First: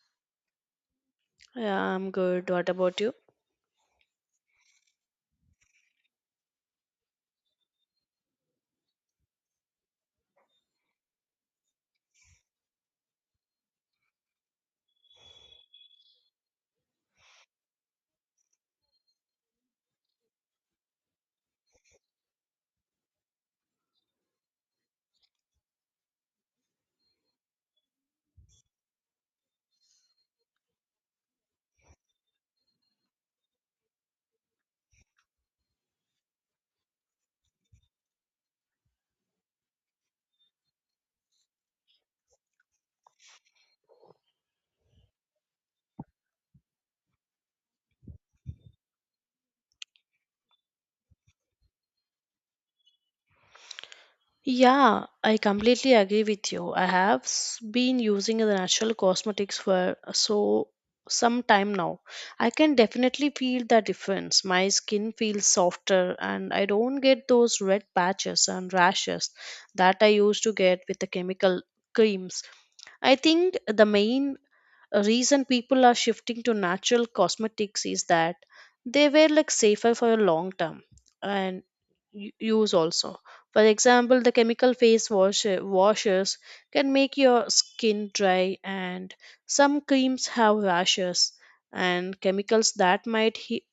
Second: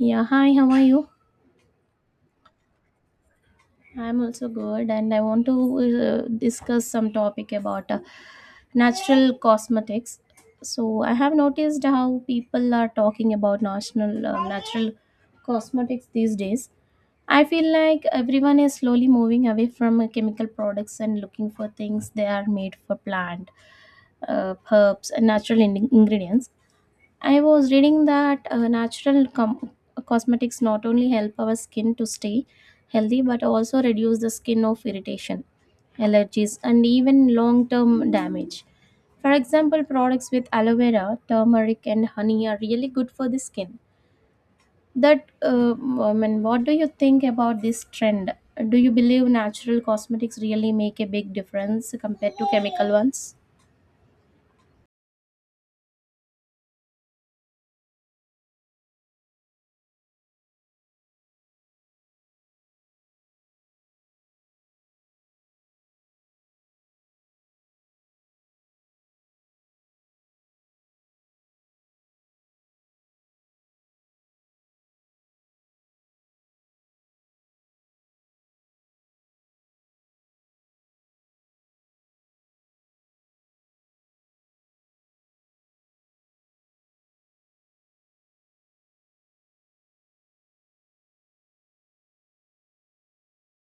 Yeah, hi, how are you? Yeah, I'm good. What about you? I'm also good, and I want to discuss some topic about natural cosmetics. So, I have noticed how people are talking about national natural cosmetics these days. I feel like everyone is slowly moving away from chemical products and looking for things they are made for plant, herbs, and natural ingredients. I was reading that natural cosmetics not only help our skin to stay healthy but also reduce the skin of irritation, allergies, and even long term damage. For example, products with aloe vera, turmeric, and honey are really good for the skin. That, uh, I mean, what do you think about this trend? Do you believe natural cosmetics really make a big difference compared to chemical ones? Yeah, I completely agree with you. I been using the natural cosmetics for some time now. I can definitely feel the difference. My skin feels softer and I don't get those red patches and rashes that I used to get with the chemical creams. I think the main A reason people are shifting to natural cosmetics is that they were like safer for a long term and use also. For example, the chemical face wash washers can make your skin dry, and some creams have rashes and chemicals that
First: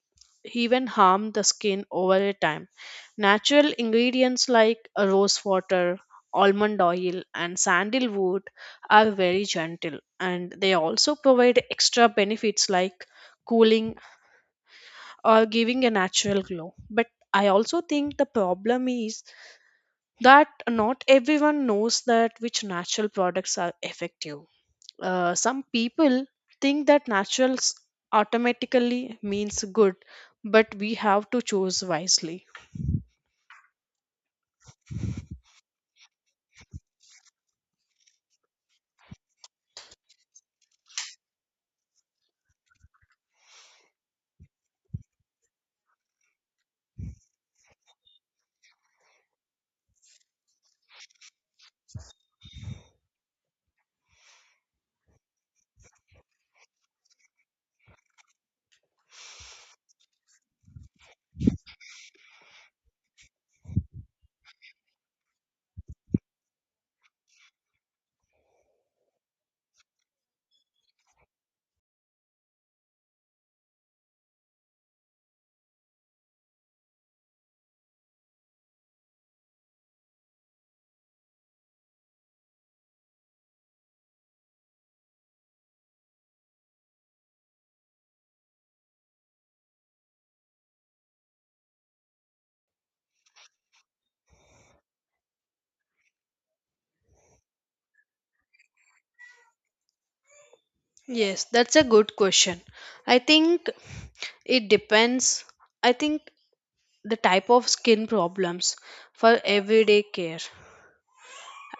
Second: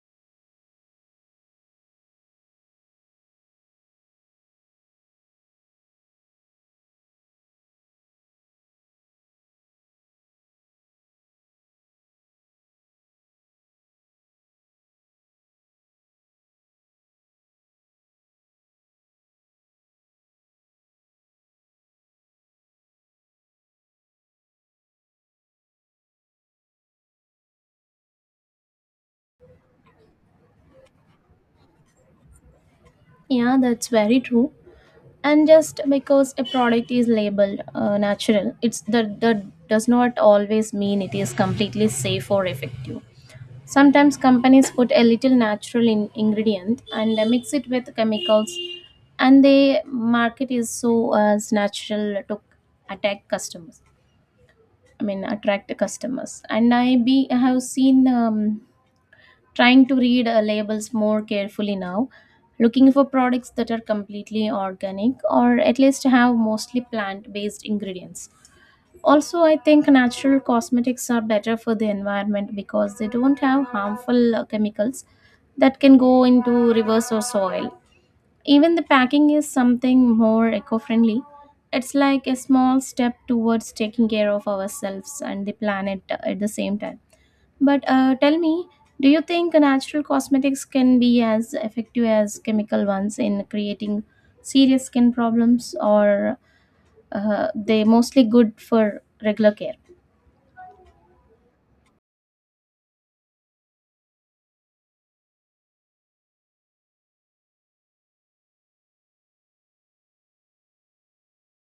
even harm the skin over a time. Natural ingredients like rose water, almond oil, and sandalwood are very gentle and they also provide extra benefits like cooling or giving a natural glow. But I also think the problem is that not everyone knows that which natural products are effective. Some people think that naturals automatically means good, but we have to choose wisely. Yeah, that's very true. And just because a product is labeled natural it's that that does not always mean it is completely safe or effective. Sometimes companies put a little natural in ingredient and mix it with chemicals, and they market is so as natural to attack customers I mean attract customers. And I have seen trying to read labels more carefully now, looking for products that are completely organic or at least have mostly plant based ingredients. Also, I think natural cosmetics are better for the environment because they don't have harmful chemicals that can go into rivers or soil. Even the packing is something more eco friendly. It's like a small step towards taking care of ourselves and the planet at the same time. But tell me, do you think natural cosmetics can be as effective as chemical ones in creating serious skin problems, or they mostly good for regular care? Yes, that's a good question. I think it depends. I think the type of skin problems for everyday care,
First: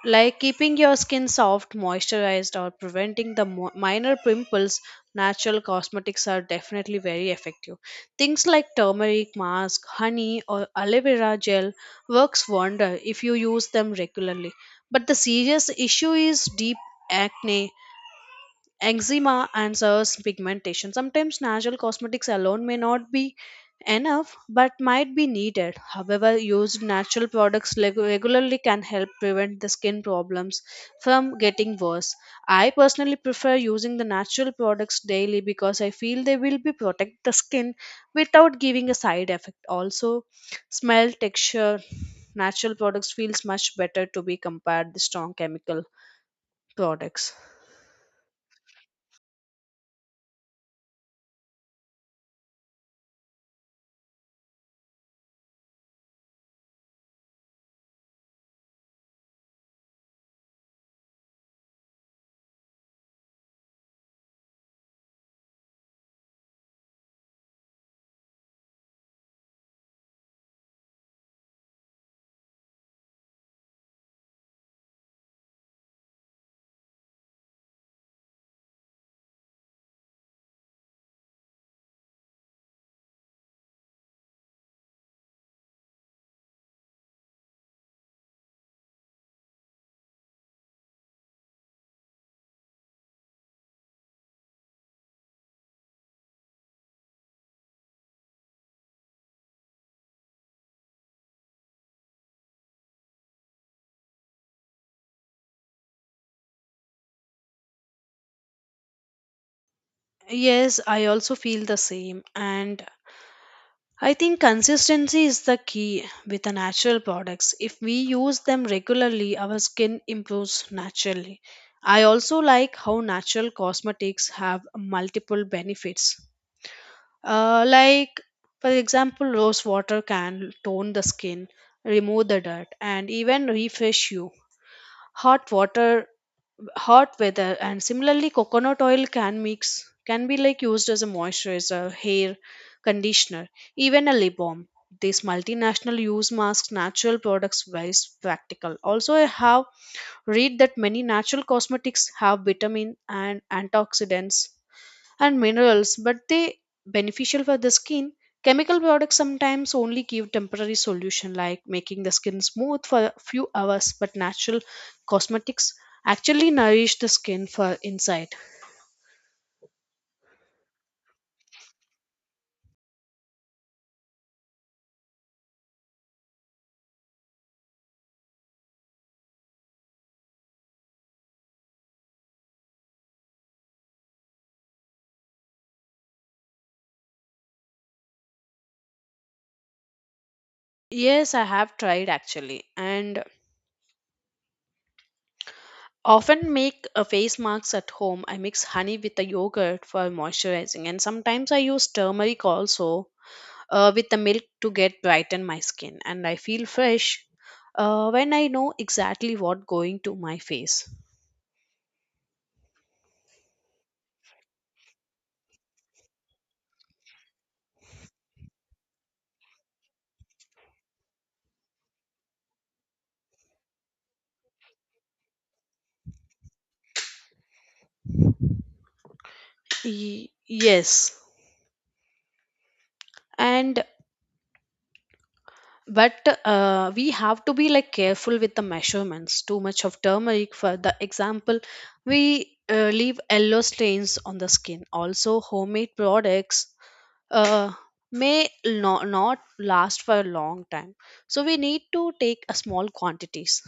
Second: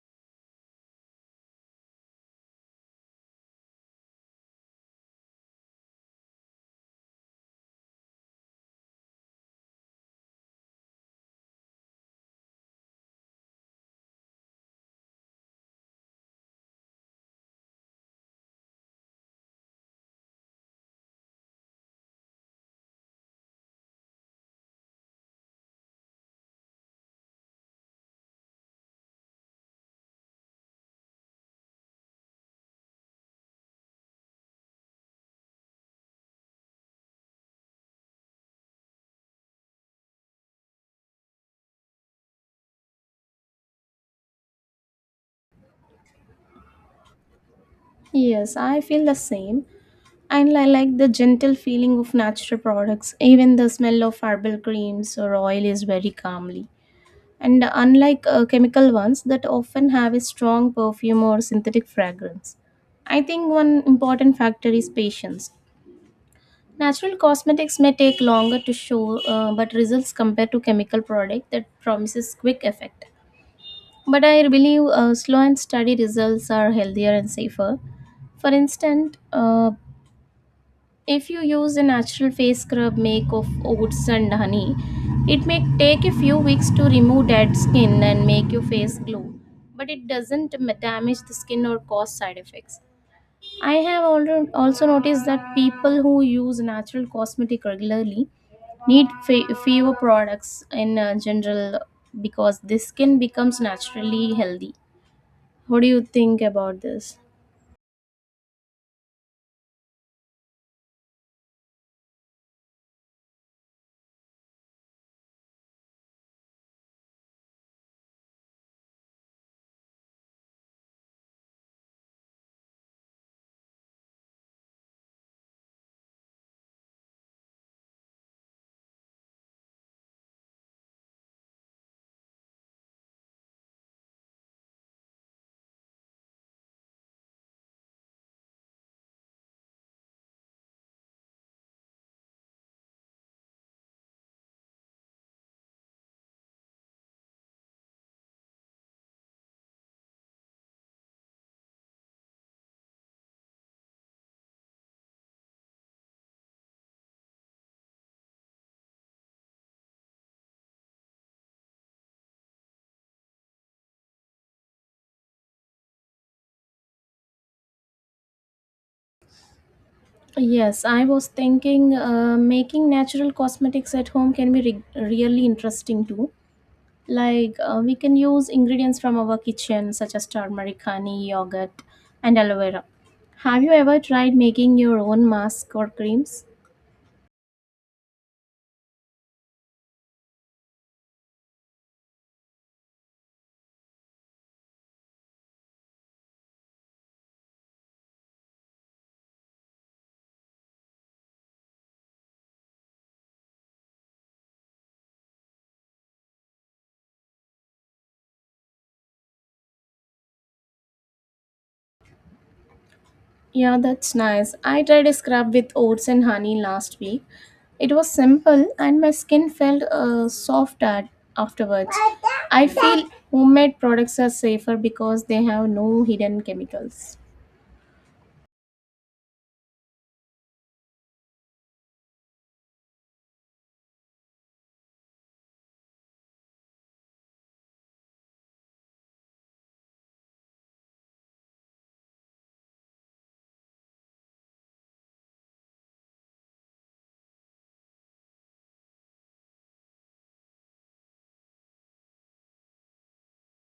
like keeping your skin soft, moisturized, or preventing the minor pimples, natural cosmetics are definitely very effective. Things like turmeric mask, honey, or aloe vera gel works wonder if you use them regularly. But the serious issue is deep acne, eczema, and serous pigmentation. Sometimes natural cosmetics alone may not be enough but might be needed. However, used natural products regularly can help prevent the skin problems from getting worse. I personally prefer using the natural products daily because I feel they will be protect the skin without giving a side effect. Also, smell, texture, natural products feels much better to be compared to strong chemical products. Yes, I feel the same. And I like the gentle feeling of natural products. Even the smell of herbal creams or oil is very calmly. And unlike chemical ones that often have a strong perfume or synthetic fragrance, I think one important factor is patience. Natural cosmetics may take longer to show, but results compared to chemical product that promises quick effect. But I believe slow and steady results are healthier and safer. For instance, if you use a natural face scrub make of oats and honey, it may take a few weeks to remove dead skin and make your face glow, but it doesn't damage the skin or cause side effects. I have also noticed that people who use natural cosmetic regularly need fewer products in general because the skin becomes naturally healthy. What do you think about this? Yes, I also feel the same. And I think consistency is the key with the natural products. If we use them regularly, our skin improves naturally. I also like how natural cosmetics have multiple benefits. Uh, like, for example, rose water can tone the skin, remove the dirt, and even refresh you. Hot water Hot weather, and similarly coconut oil can mix can be like used as a moisturizer, hair conditioner, even a lip balm. These multinational use masks natural products very practical. Also, I have read that many natural cosmetics have vitamin and antioxidants and minerals, but they beneficial for the skin. Chemical products sometimes only give temporary solution like making the skin smooth for a few hours, but natural cosmetics actually nourish the skin for inside. Yes, I was thinking making natural cosmetics at home can be really interesting too. Like we can use ingredients from our kitchen such as turmeric, honey, yogurt, and aloe vera. Have you ever tried making your own mask or creams? Yes, I have tried actually and often make a face masks at home. I mix honey with the yogurt for moisturizing and sometimes I use turmeric also with the milk to get brighten my skin, and I feel fresh when I know exactly what going to my face. Yeah, that's nice. I tried a scrub with oats and honey last week. It was simple and my skin felt soft at afterwards. I feel homemade products are safer because they have no hidden chemicals. Yes, and but we have to be like careful with the measurements. Too much of turmeric for the example, we leave yellow stains on the skin. Also, homemade products uh, may not last for a long time, so we need to take a small quantities.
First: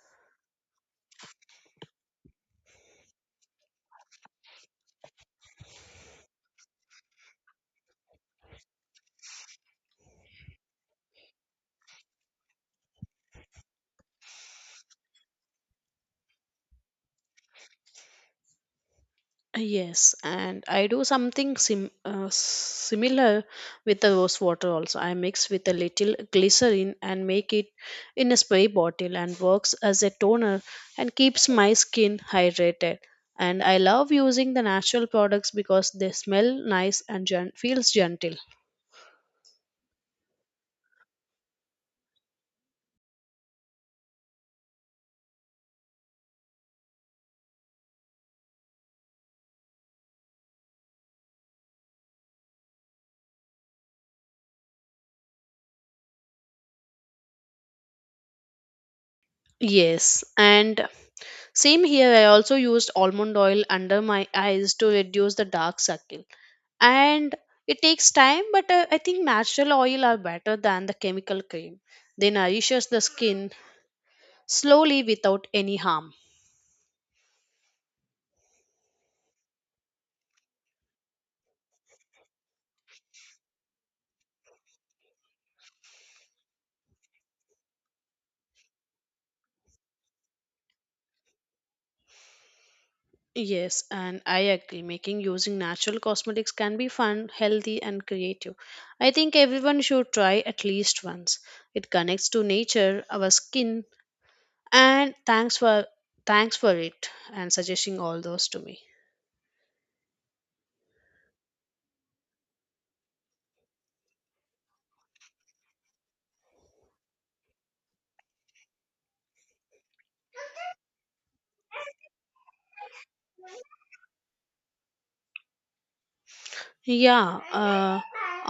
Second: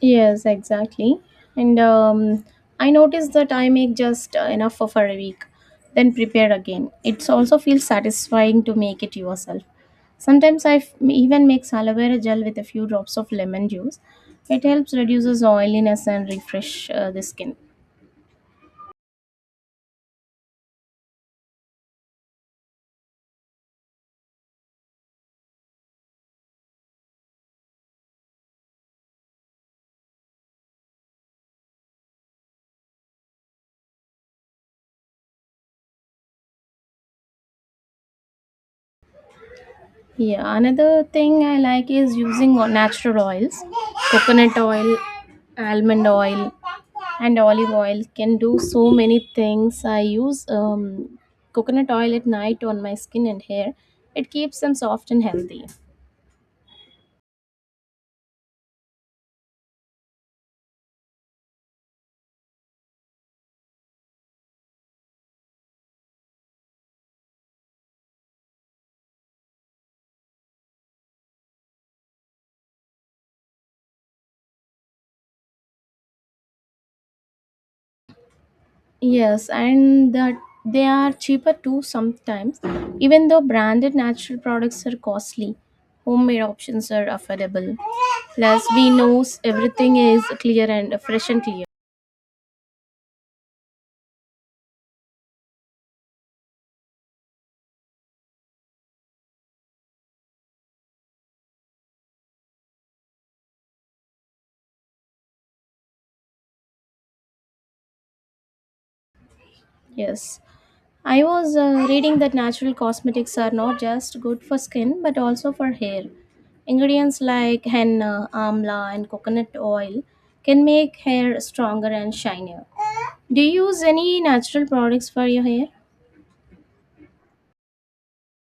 Yes, exactly. And I noticed that I make just enough for a week, then prepare again. It also feels satisfying to make it yourself. Sometimes I even make aloe vera gel with a few drops of lemon juice. It helps reduces oiliness and refresh the skin. Yes, and I do something similar with the rose water also. I mix with a little glycerin and make it in a spray bottle and works as a toner and keeps my skin hydrated. And I love using the natural products because they smell nice and feels gentle. Yeah, another thing I like is using natural oils. Coconut oil, almond oil, and olive oil can do so many things. I use coconut oil at night on my skin and hair. It keeps them soft and healthy. Yes, and same here. I also used almond oil under my eyes to reduce the dark circle, and it takes time but I think natural oil are better than the chemical cream. They nourishes the skin slowly without any harm. Yes, and that they are cheaper too sometimes. Even though branded natural products are costly, homemade options are affordable. Plus, we know everything is clear and fresh and clear. Yes, and I agree, making using natural cosmetics can be fun, healthy, and creative. I think everyone should try at least once. It connects to nature our skin. And thanks for Thanks for it and suggesting all those to me. Yes. I was reading that natural cosmetics are not just good for skin but also for hair. Ingredients like henna, amla, and coconut oil can make hair stronger and shinier. Do you use any natural products for your hair? yeah uh,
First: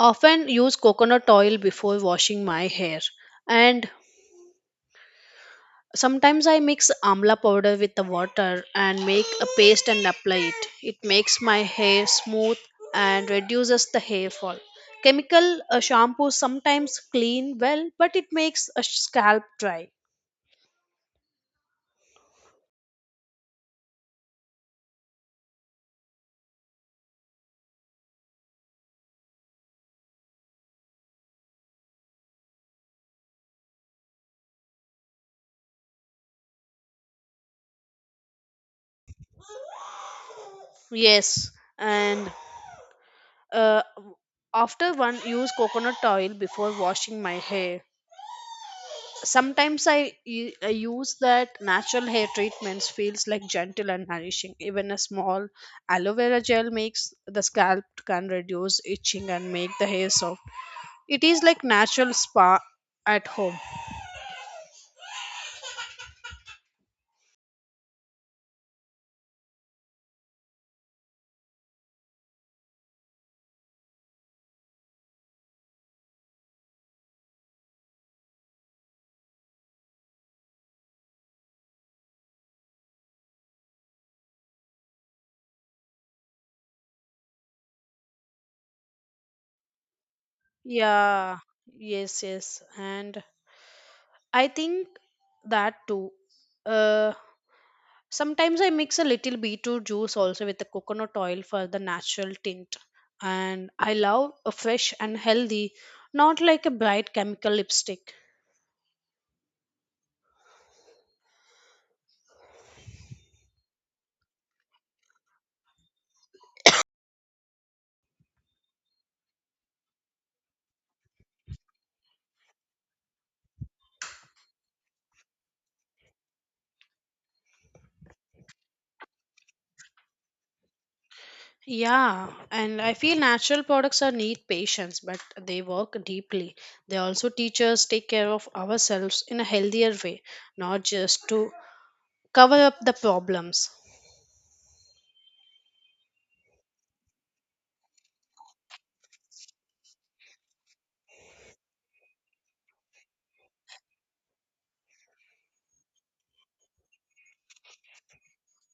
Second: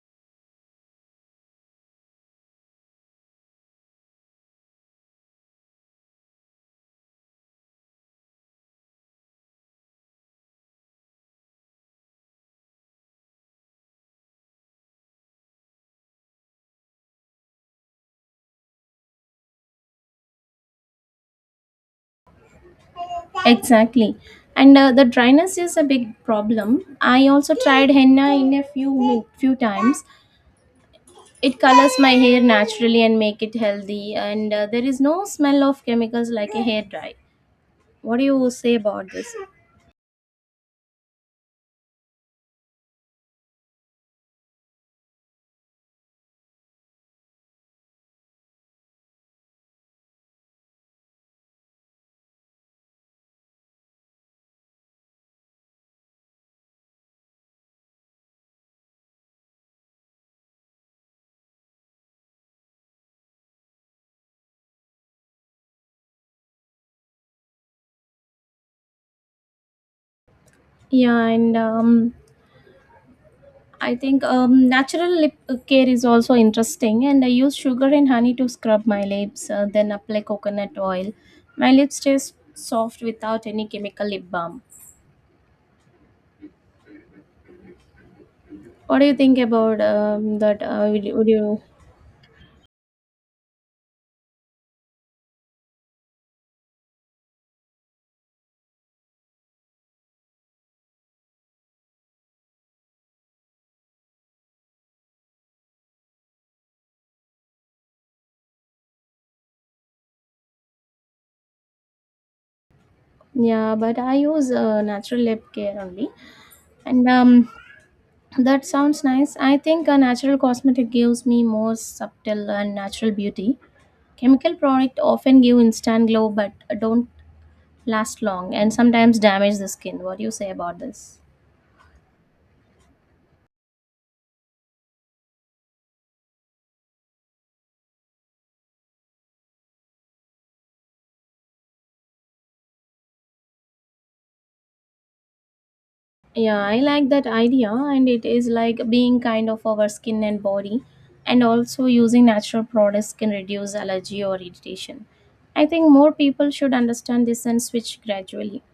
Often use coconut oil before washing my hair. And sometimes I mix amla powder with the water and make a paste and apply it. It makes my hair smooth and reduces the hair fall. Chemical shampoo sometimes clean well, but it makes a scalp dry. Exactly. And the dryness is a big problem. I also tried henna in a few times. It colors my hair naturally and make it healthy, and there is no smell of chemicals like a hair dye. What do you say about this? Yes, and uh, after one use coconut oil before washing my hair, sometimes I use that natural hair treatments feels like gentle and nourishing. Even a small aloe vera gel makes the scalp can reduce itching and make the hair soft. It is like natural spa at home. Yeah, and I think natural lip care is also interesting. And I use sugar and honey to scrub my lips, then apply coconut oil. My lips stay soft without any chemical lip balm. What do you think about that? Would Yeah, you? yes, yes. And I think that too. Uh, Sometimes I mix a little beetroot juice also with the coconut oil for the natural tint. And I love a fresh and healthy, not like a bright chemical lipstick. Yeah, but I use natural lip care only, and that sounds nice. I think a natural cosmetic gives me more subtle and natural beauty. Chemical product often give instant glow but don't last long and sometimes damage the skin. What do you say about this? Yeah, and I feel natural products are need patience, but they work deeply. They also teach us take care of ourselves in a healthier way, not just to cover up the problems. Yeah, I like that idea, and it is like being kind of our skin and body, and also using natural products can reduce allergy or irritation. I think more people should understand this and switch gradually.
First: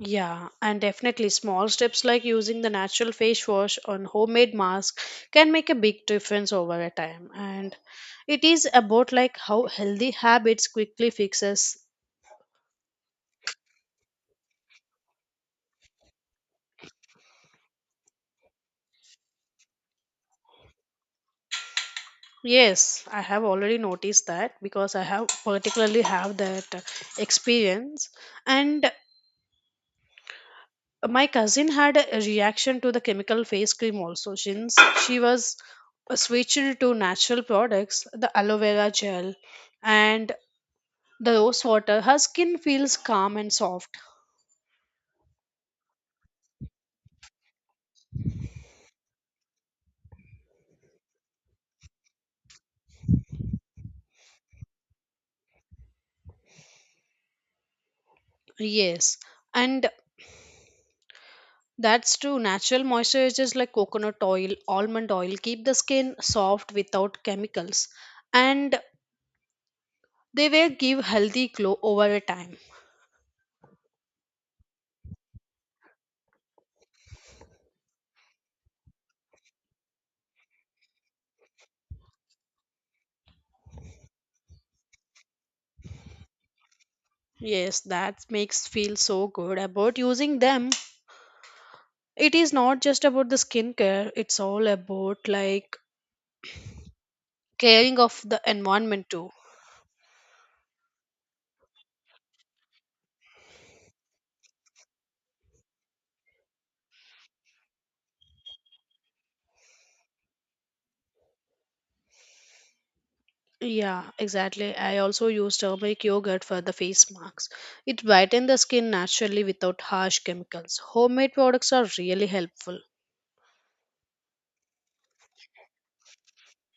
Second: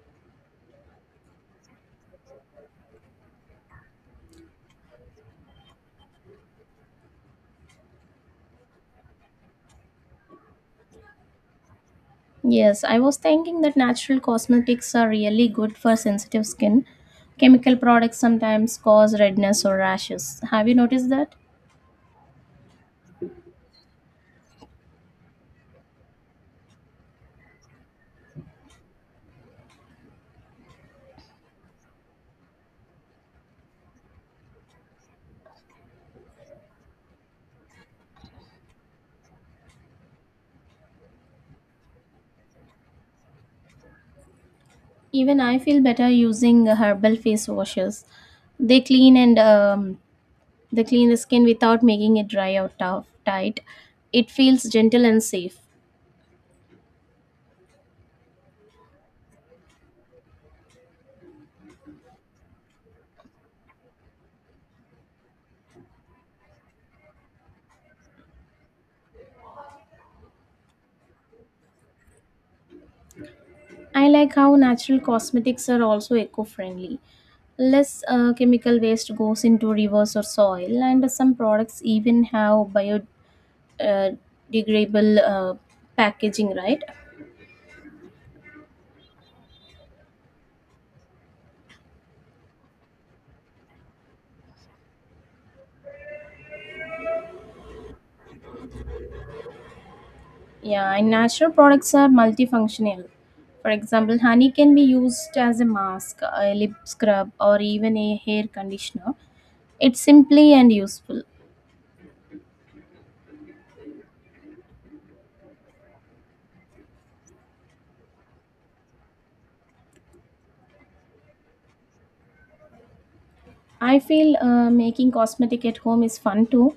Yeah, and definitely small steps like using the natural face wash on homemade mask can make a big difference over a time. And it is about like how healthy habits quickly fixes. Yes, I was thinking that natural cosmetics are really good for sensitive skin. Chemical products sometimes cause redness or rashes. Have you noticed that? Yes, I have already noticed that because I have particularly have that experience. And my cousin had a reaction to the chemical face cream also. Since she was switched to natural products, the aloe vera gel, and the rose water, her skin feels calm and soft. Even I feel better using herbal face washes. They clean and they clean the skin without making it dry or tight. It feels gentle and safe. Yes, and that's true, natural moisturizers like coconut oil, almond oil keep the skin soft without chemicals, and they will give healthy glow over a time. I like how natural cosmetics are also eco-friendly. Less chemical waste goes into rivers or soil, and some products even have biodegradable uh, degradable, packaging, right? Yes, that makes feel so good about using them. It is not just about the skincare, it's all about like caring of the environment too. Yeah, and natural products are multifunctional. For example, honey can be used as a mask, a lip scrub, or even a hair conditioner. It's simply and useful. Yeah, exactly. I also use turmeric yogurt for the face marks. It brightens the skin naturally without harsh chemicals. Homemade products are really helpful. I feel making cosmetic at home is fun too.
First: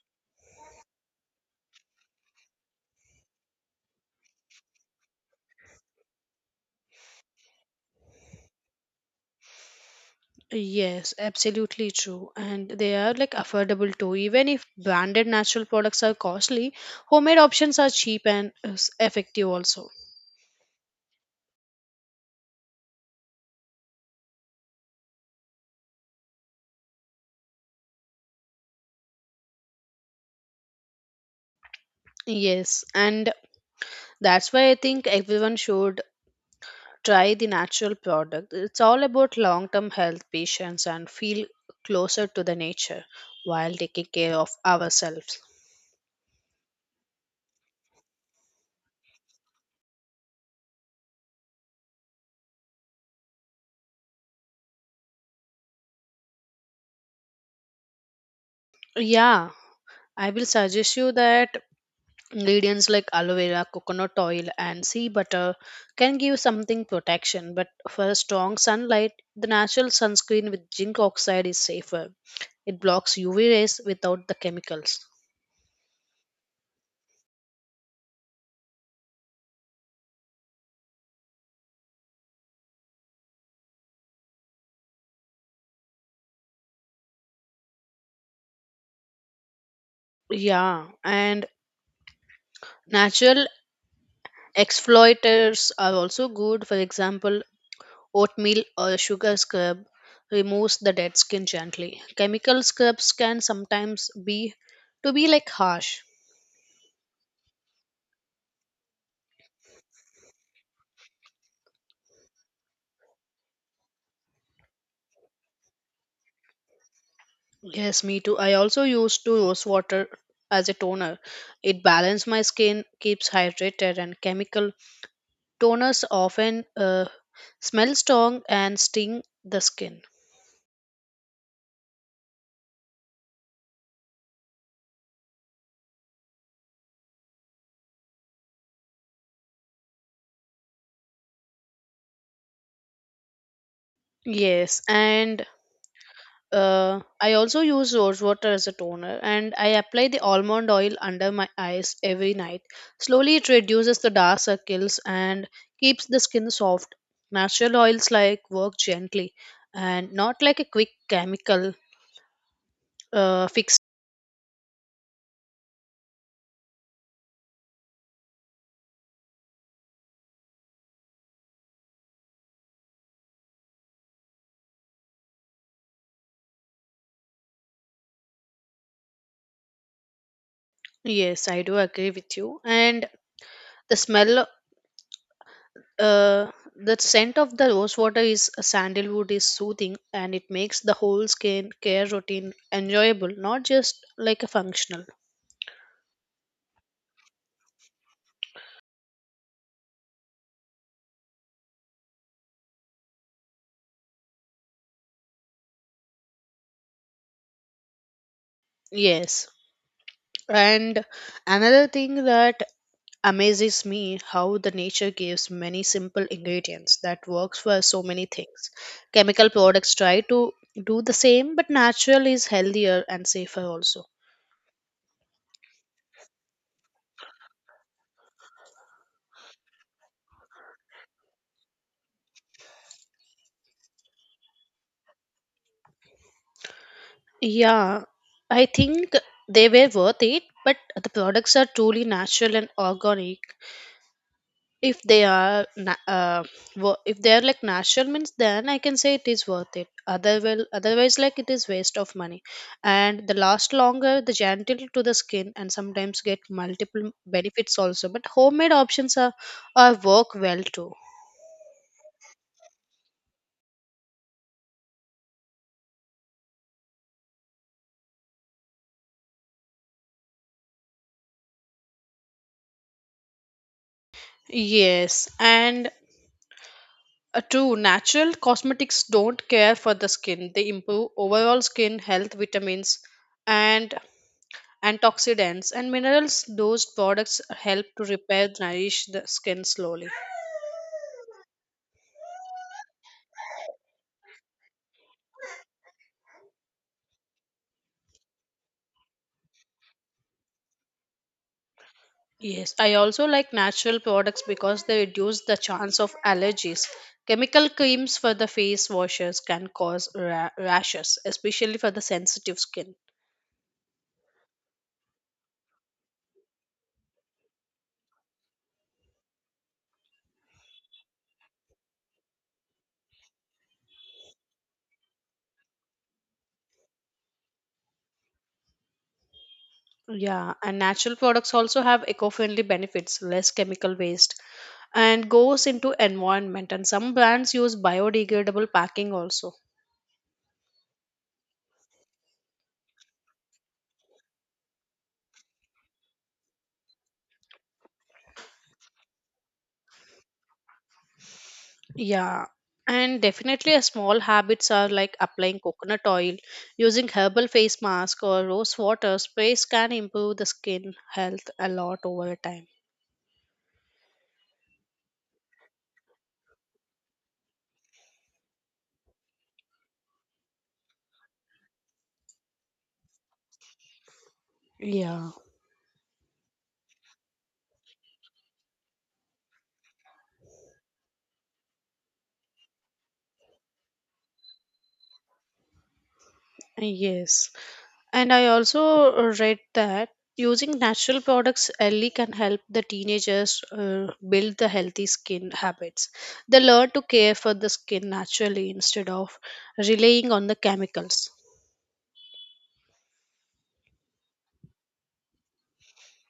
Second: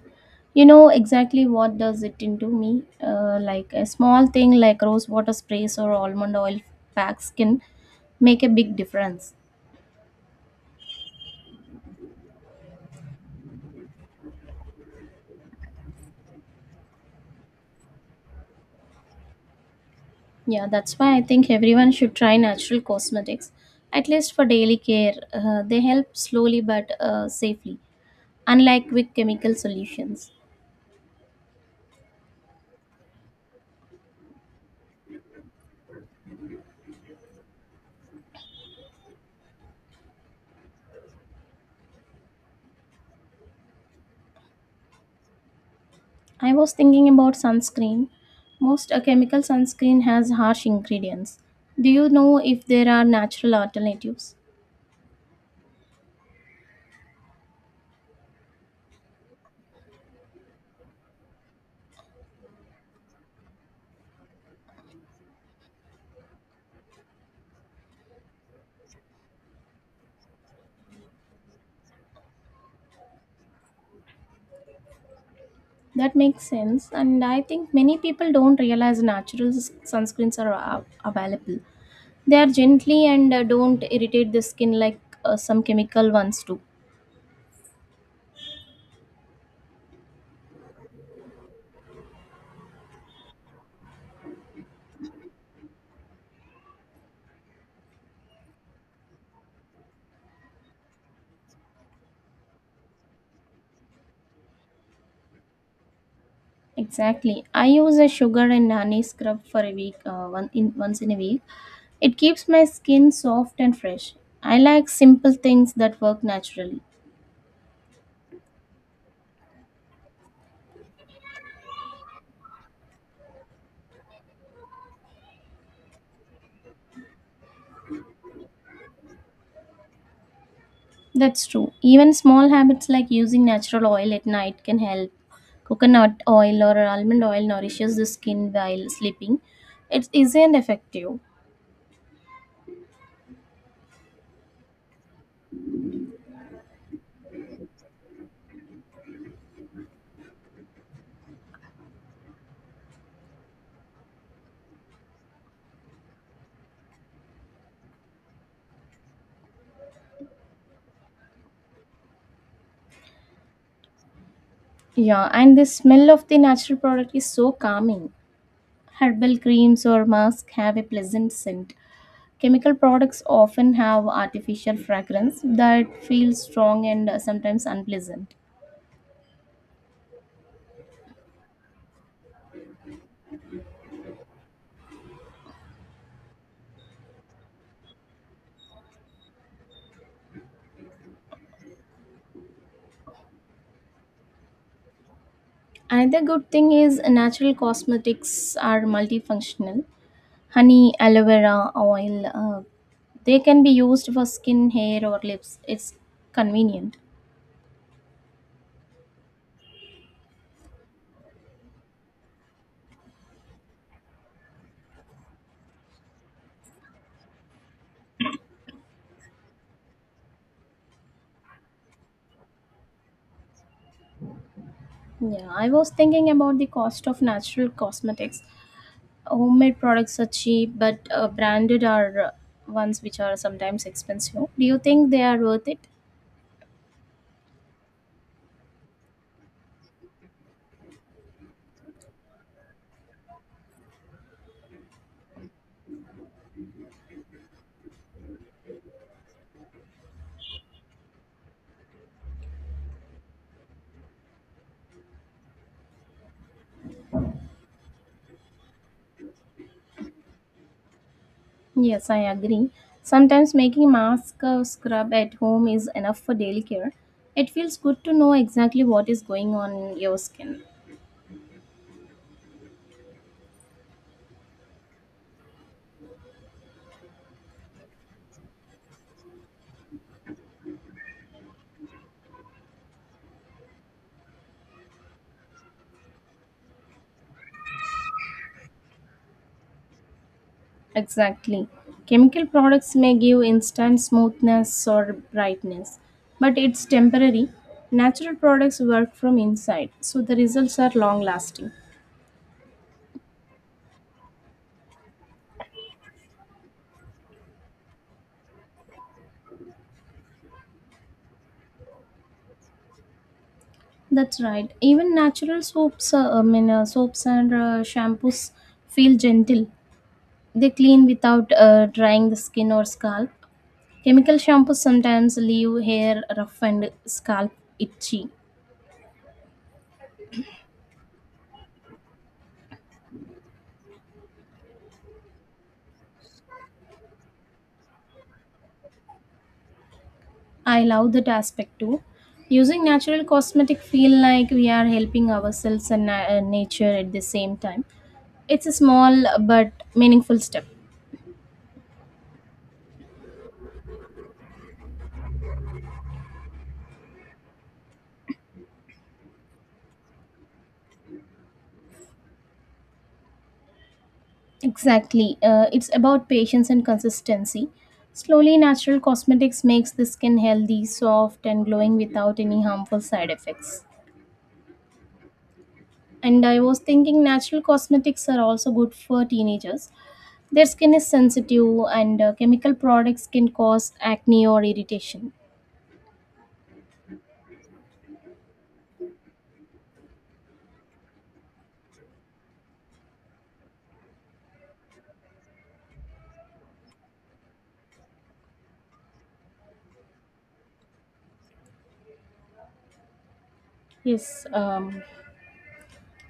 You know exactly what does it into me. Like a small thing like rose water sprays or almond oil packed skin make a big difference. Yes, absolutely true. And they are like affordable too. Even if branded natural products are costly, homemade options are cheap and effective also. Yeah, that's why I think everyone should try natural cosmetics, at least for daily care. They help slowly but safely, unlike quick chemical solutions. Yes, and that's why I think everyone should try the natural product. It's all about long term health, patience, and feel closer to the nature while taking care of ourselves. I was thinking about sunscreen. Most chemical sunscreen has harsh ingredients. Do you know if there are natural alternatives? Yeah, I will suggest you that ingredients like aloe vera, coconut oil, and sea butter can give something protection, but for strong sunlight, the natural sunscreen with zinc oxide is safer. It blocks UV rays without the chemicals. That makes sense, and I think many people don't realize natural sunscreens are available. They are gently and don't irritate the skin like some chemical ones do. Yeah, and natural exfoliators are also good. For example, oatmeal or sugar scrub removes the dead skin gently. Chemical scrubs can sometimes be to be like harsh. Exactly. I use a sugar and honey scrub for a week, one in once in a week. It keeps my skin soft and fresh. I like simple things that work naturally. Yes, me too. I also use to rose water as a toner. It balances my skin, keeps hydrated, and chemical toners often smell strong and sting the skin. That's true. Even small habits like using natural oil at night can help. Coconut oil or almond oil nourishes the skin while sleeping. It's easy and effective. Yes, and I also use rose water as a toner and I apply the almond oil under my eyes every night. Slowly, it reduces the dark circles and keeps the skin soft. Natural oils like work gently and not like a quick chemical fix. Yeah, and the smell of the natural product is so calming. Herbal creams or masks have a pleasant scent. Chemical products often have artificial fragrance that feels strong and sometimes unpleasant. Yes, I do agree with you. And the smell, uh, the scent of the rose water is sandalwood is soothing and it makes the whole skin care routine enjoyable, not just like a functional. Another good thing is natural cosmetics are multifunctional. Honey, aloe vera, oil, they can be used for skin, hair, or lips. It's convenient. Yes. And another thing that amazes me how the nature gives many simple ingredients that works for so many things. Chemical products try to do the same, but natural is healthier and safer also. Yeah, I was thinking about the cost of natural cosmetics. Homemade products are cheap, but branded are ones which are sometimes expensive. Do you think they are worth it? Yeah, I think they were worth it, but the products are truly natural and organic. If they are na- wo- If they are like natural means, then I can say it is worth it. Otherwise, like, it is waste of money. And the last longer, the gentle to the skin, and sometimes get multiple benefits also. But homemade options are work well too. Yes, I agree. Sometimes making mask or scrub at home is enough for daily care. It feels good to know exactly what is going on your skin. Yes, and true, natural cosmetics don't care for the skin. They improve overall skin health. Vitamins, and antioxidants and minerals, those products help to repair nourish the skin slowly. Exactly. Chemical products may give instant smoothness or brightness, but it's temporary. Natural products work from inside, so the results are long lasting. Yes, I also like natural products because they reduce the chance of allergies. Chemical creams for the face washes can cause rashes, especially for the sensitive skin. That's right. Even natural soaps and shampoos feel gentle. They clean without drying the skin or scalp. Chemical shampoos sometimes leave hair rough and scalp itchy. Yeah, and natural products also have eco-friendly benefits. Less chemical waste and goes into environment, and some brands use biodegradable packing also. I love that aspect too. Using natural cosmetic feel like we are helping ourselves and nature at the same time. It's a small but meaningful step. Yeah, and definitely a small habits are like applying coconut oil, using herbal face mask or rose water sprays can improve the skin health a lot over a time. Exactly. It's about patience and consistency. Slowly, natural cosmetics makes the skin healthy, soft, and glowing without any harmful side effects. Yeah. And I was thinking natural cosmetics are also good for teenagers. Their skin is sensitive, and chemical products can cause acne or irritation. Yes. And I also read that using natural products early can help the teenagers build the healthy skin habits. They learn to care for the skin naturally instead of relying on the chemicals. Yes,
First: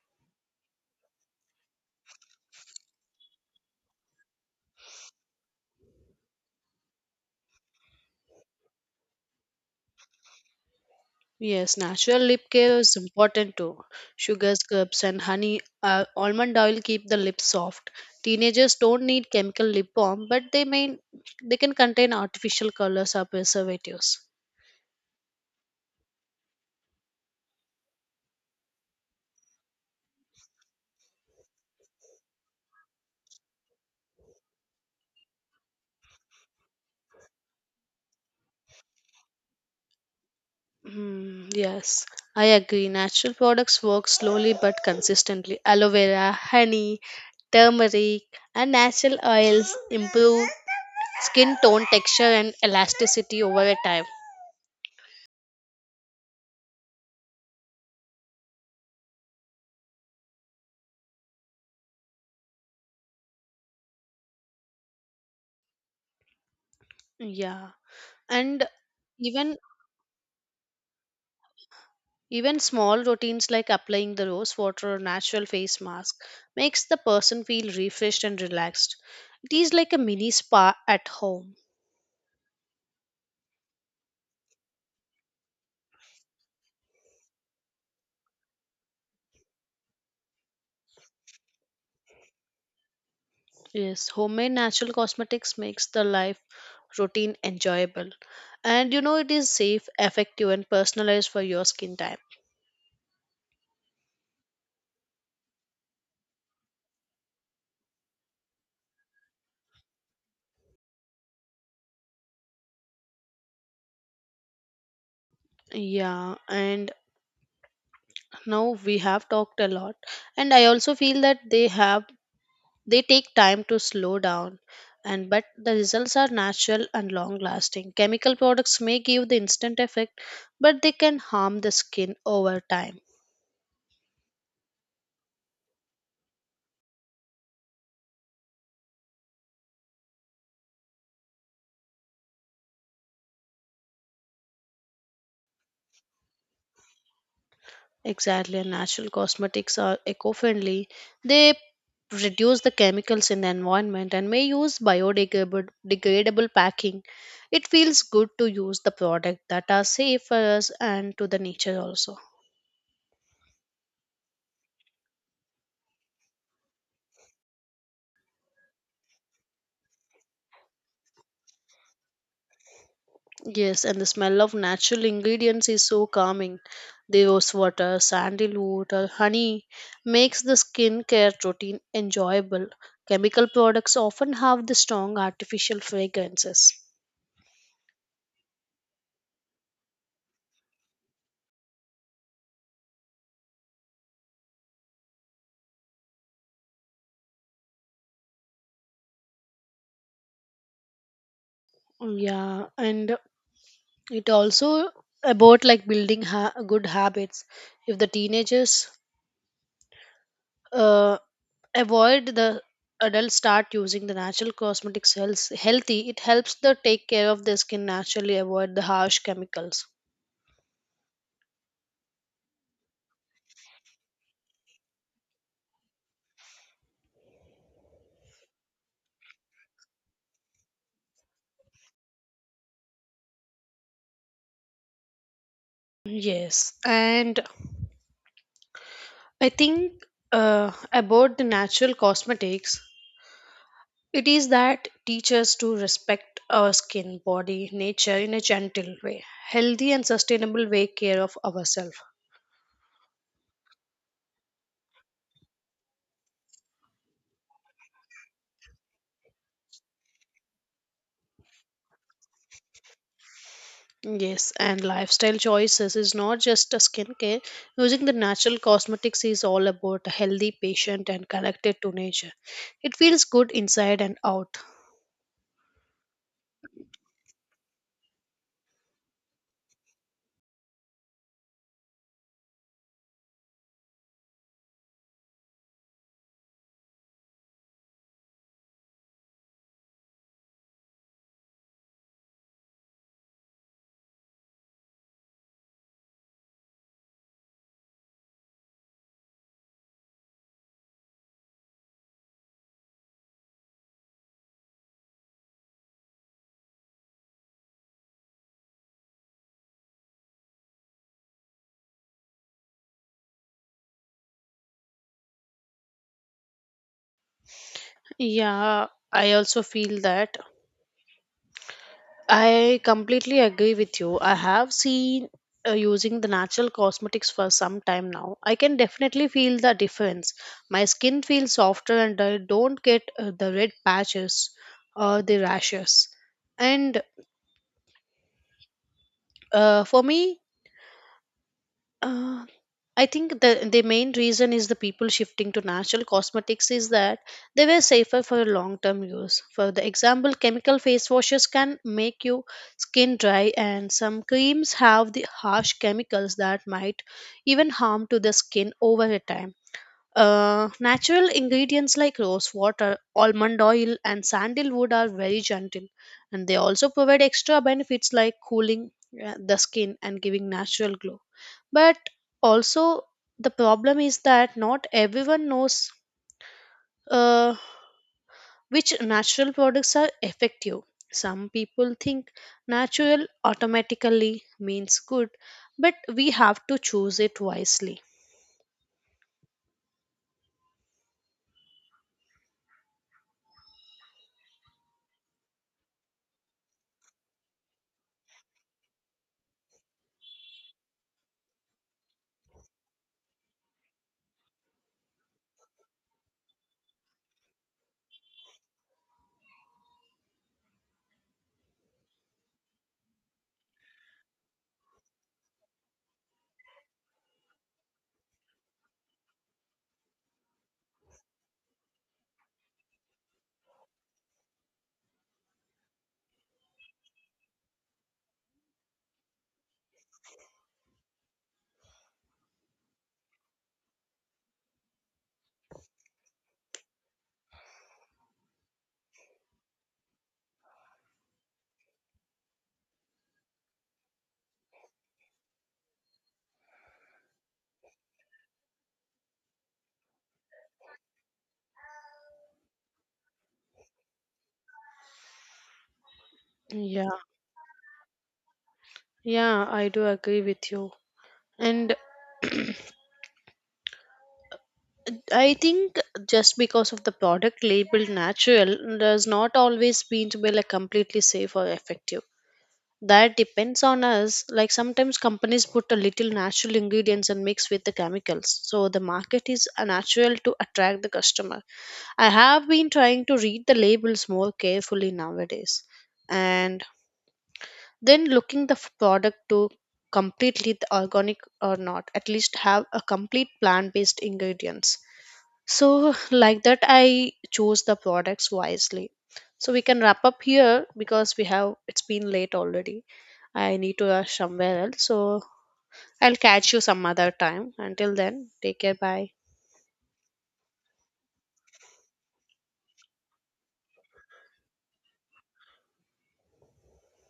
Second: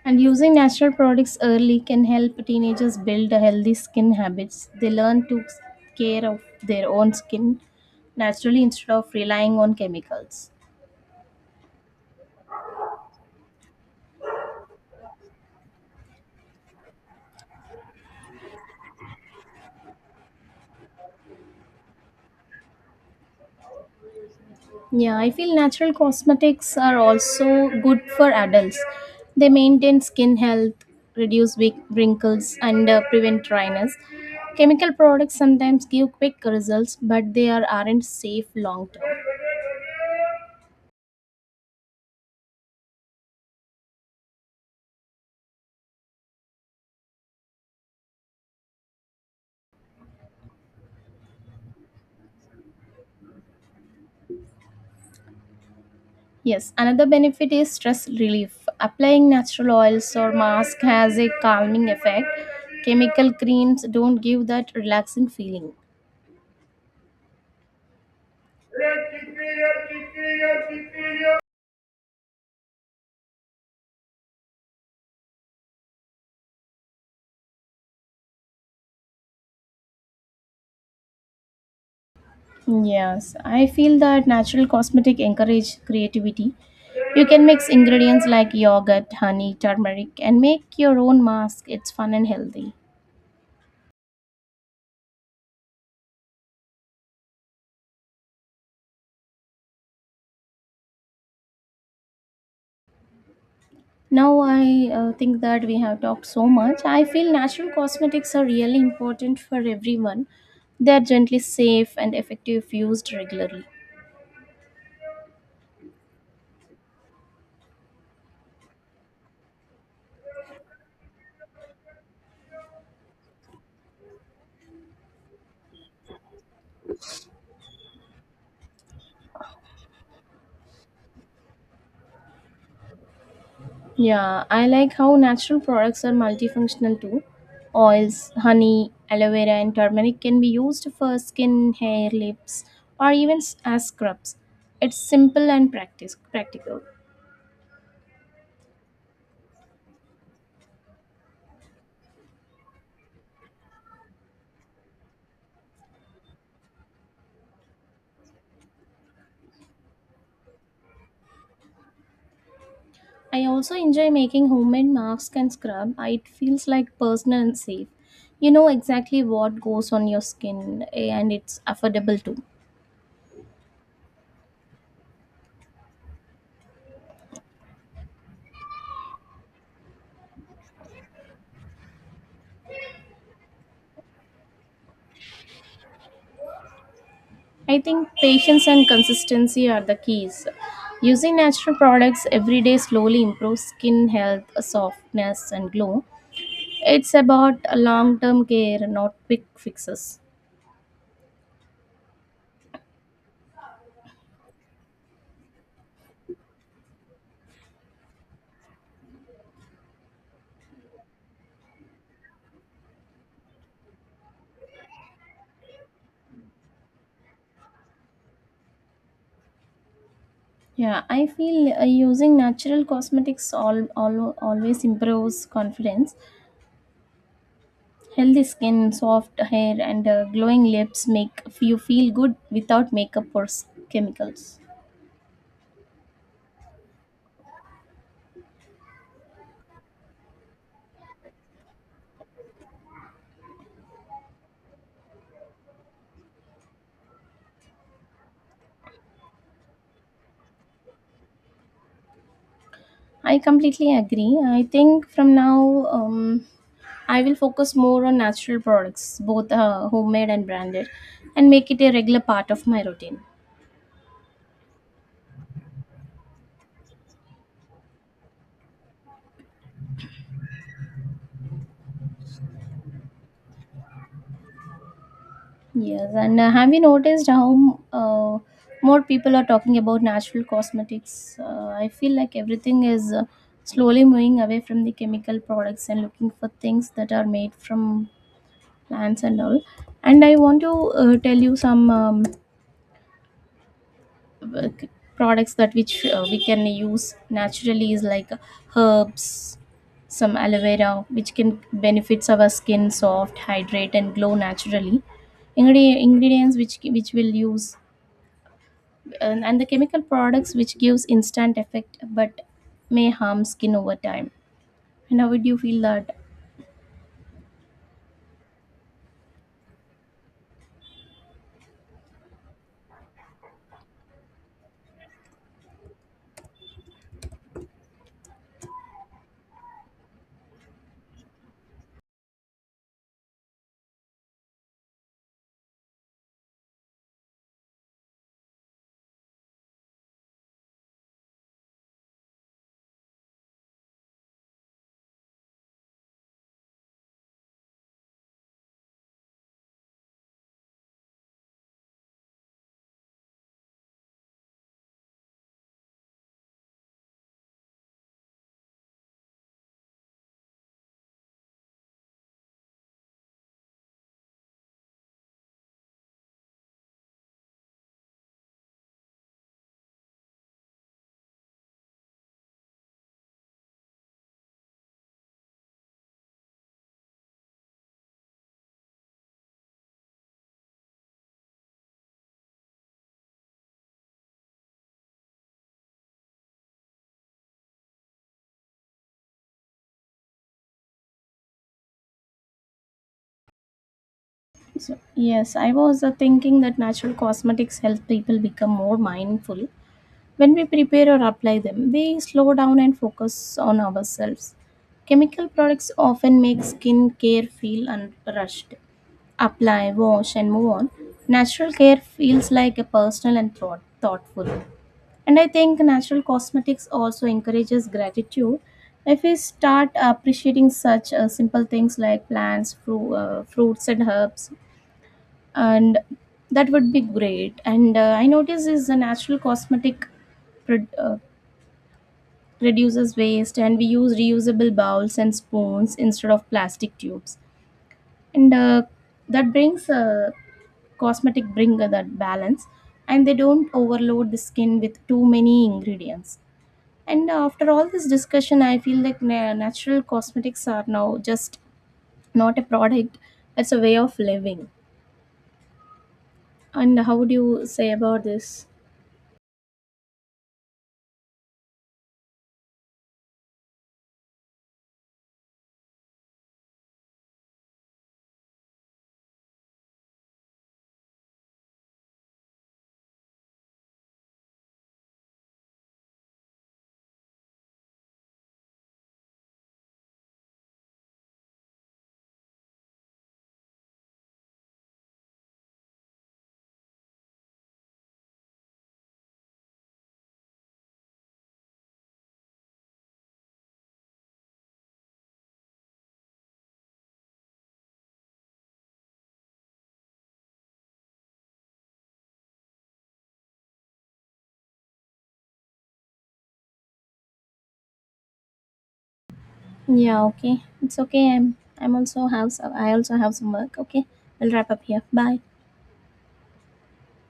and using natural products early can help teenagers build a healthy skin habits. They learn to care of their own skin naturally instead of relying on chemicals. Yes, natural lip care is important too. Sugar scrubs and honey, almond oil keep the lips soft. Teenagers don't need chemical lip balm, but they can contain artificial colors or preservatives. Yeah, I feel natural cosmetics are also good for adults. They maintain skin health, reduce wrinkles, and prevent dryness. Chemical products sometimes give quick results, but aren't safe long term. Mm, yes, I agree. Natural products work slowly but consistently. Aloe vera, honey, turmeric, and natural oils improve skin tone, texture, and elasticity over a time. Yes, another benefit is stress relief. Applying natural oils or mask has a calming effect. Chemical creams don't give that relaxing feeling. Yeah, and even Even small routines like applying the rose water or natural face mask makes the person feel refreshed and relaxed. It is like a mini spa at home. Yes, I feel that natural cosmetic encourage creativity. You can mix ingredients like yogurt, honey, turmeric and make your own mask. It's fun and healthy. Yes, homemade natural cosmetics makes the life routine enjoyable. And you know it is safe, effective and personalized for your skin type. Now I think that we have talked so much. I feel natural cosmetics are really important for everyone. They are gently safe and effective if used regularly. Yeah, and now we have talked a lot and I also feel that they take time to slow down and but the results are natural and long lasting. Chemical products may give the instant effect, but they can harm the skin over time. Yeah, I like how natural products are multifunctional too. Oils, honey, aloe vera, and turmeric can be used for skin, hair, lips, or even as scrubs. It's simple and practice practical. Exactly, and natural cosmetics are eco-friendly. They reduce the chemicals in the environment and may use biodegradable degradable packing. It feels good to use the product that are safe for us and to the nature also. I also enjoy making homemade masks and scrub. It feels like personal and safe. You know exactly what goes on your skin, eh, and it's affordable too. Yes, and the smell of natural ingredients is so calming. The Rose water, sandalwood, or honey makes the skincare routine enjoyable. Chemical products often have the strong artificial fragrances. I think patience and consistency are the keys. Using natural products every day slowly improves skin health, softness, and glow. It's about long term care, not quick fixes. Yeah, and it also about like building good habits. If the teenagers uh, avoid the adults start using the natural cosmetics healthy, it helps the take care of their skin naturally, avoid the harsh chemicals. Yeah, I feel using natural cosmetics always improves confidence. Healthy skin, soft hair, and glowing lips make you feel good without makeup or chemicals. Yes, and I think about the natural cosmetics, it is that teach us to respect our skin, body, nature in a gentle way, healthy and sustainable way, care of ourselves. I completely agree. I think from now, I will focus more on natural products, both homemade and branded, and make it a regular part of my routine. Yes, and lifestyle choices is not just a skincare. Using the natural cosmetics is all about a healthy patient and connected to nature. It feels good inside and out. Yes, and have you noticed how more people are talking about natural cosmetics? I feel like everything is slowly moving away from the chemical products and looking for things that are made from plants and all. And I want to tell you some uh, products that which we can use naturally is like herbs, some aloe vera which can benefits our skin soft hydrate and glow naturally. Ingredients which will use, and the chemical products which gives instant effect but may harm skin over time. And how would you feel that? Yeah, I also feel that I completely agree with you. I have seen using the natural cosmetics for some time now. I can definitely feel the difference. My skin feels softer and I don't get the red patches or the rashes. And for me, Uh, I think the main reason is the people shifting to natural cosmetics is that they were safer for long term use. For the example, chemical face washes can make your skin dry, and some creams have the harsh chemicals that might even harm to the skin over a time. Natural ingredients like rose water, almond oil, and sandalwood are very gentle, and they also provide extra benefits like cooling the skin and giving natural glow. But also, the problem is that not everyone knows uh, which natural products are effective. Some people think natural automatically means good, but we have to choose it wisely. So, yes, I was thinking that natural cosmetics help people become more mindful. When we prepare or apply them, we slow down and focus on ourselves. Chemical products often make skin care feel rushed. Apply, wash, and move on. Natural care feels like a personal and thoughtful. And I think natural cosmetics also encourages gratitude. If we start appreciating such simple things like plants, fruits, and herbs, and that would be great. And I notice is the natural prod- uh, reduces waste and we use reusable bowls and spoons instead of plastic tubes, and that brings cosmetic bring that balance, and they don't overload the skin with too many ingredients. And after all this discussion I feel like natural cosmetics are now just not a product, it's a way of living. And Yeah, how would you say about this? yeah, I do agree with you. And I think just because of the product labeled natural does not always mean to be like completely safe or effective. That depends on us. Like sometimes companies put a little natural ingredients and mix with the chemicals. So the market is a natural to attract the customer. I have been trying to read the labels more carefully nowadays. And then looking the product to completely the organic or not, at least have a complete plant based ingredients so, like that, I chose the products wisely. So, we can wrap up here because we have it's been late already. I need to rush somewhere else. So, I'll catch you some other time. Until then, take care. Bye. Yeah, okay, it's okay, I also have some work. Okay, we'll wrap up here. Bye.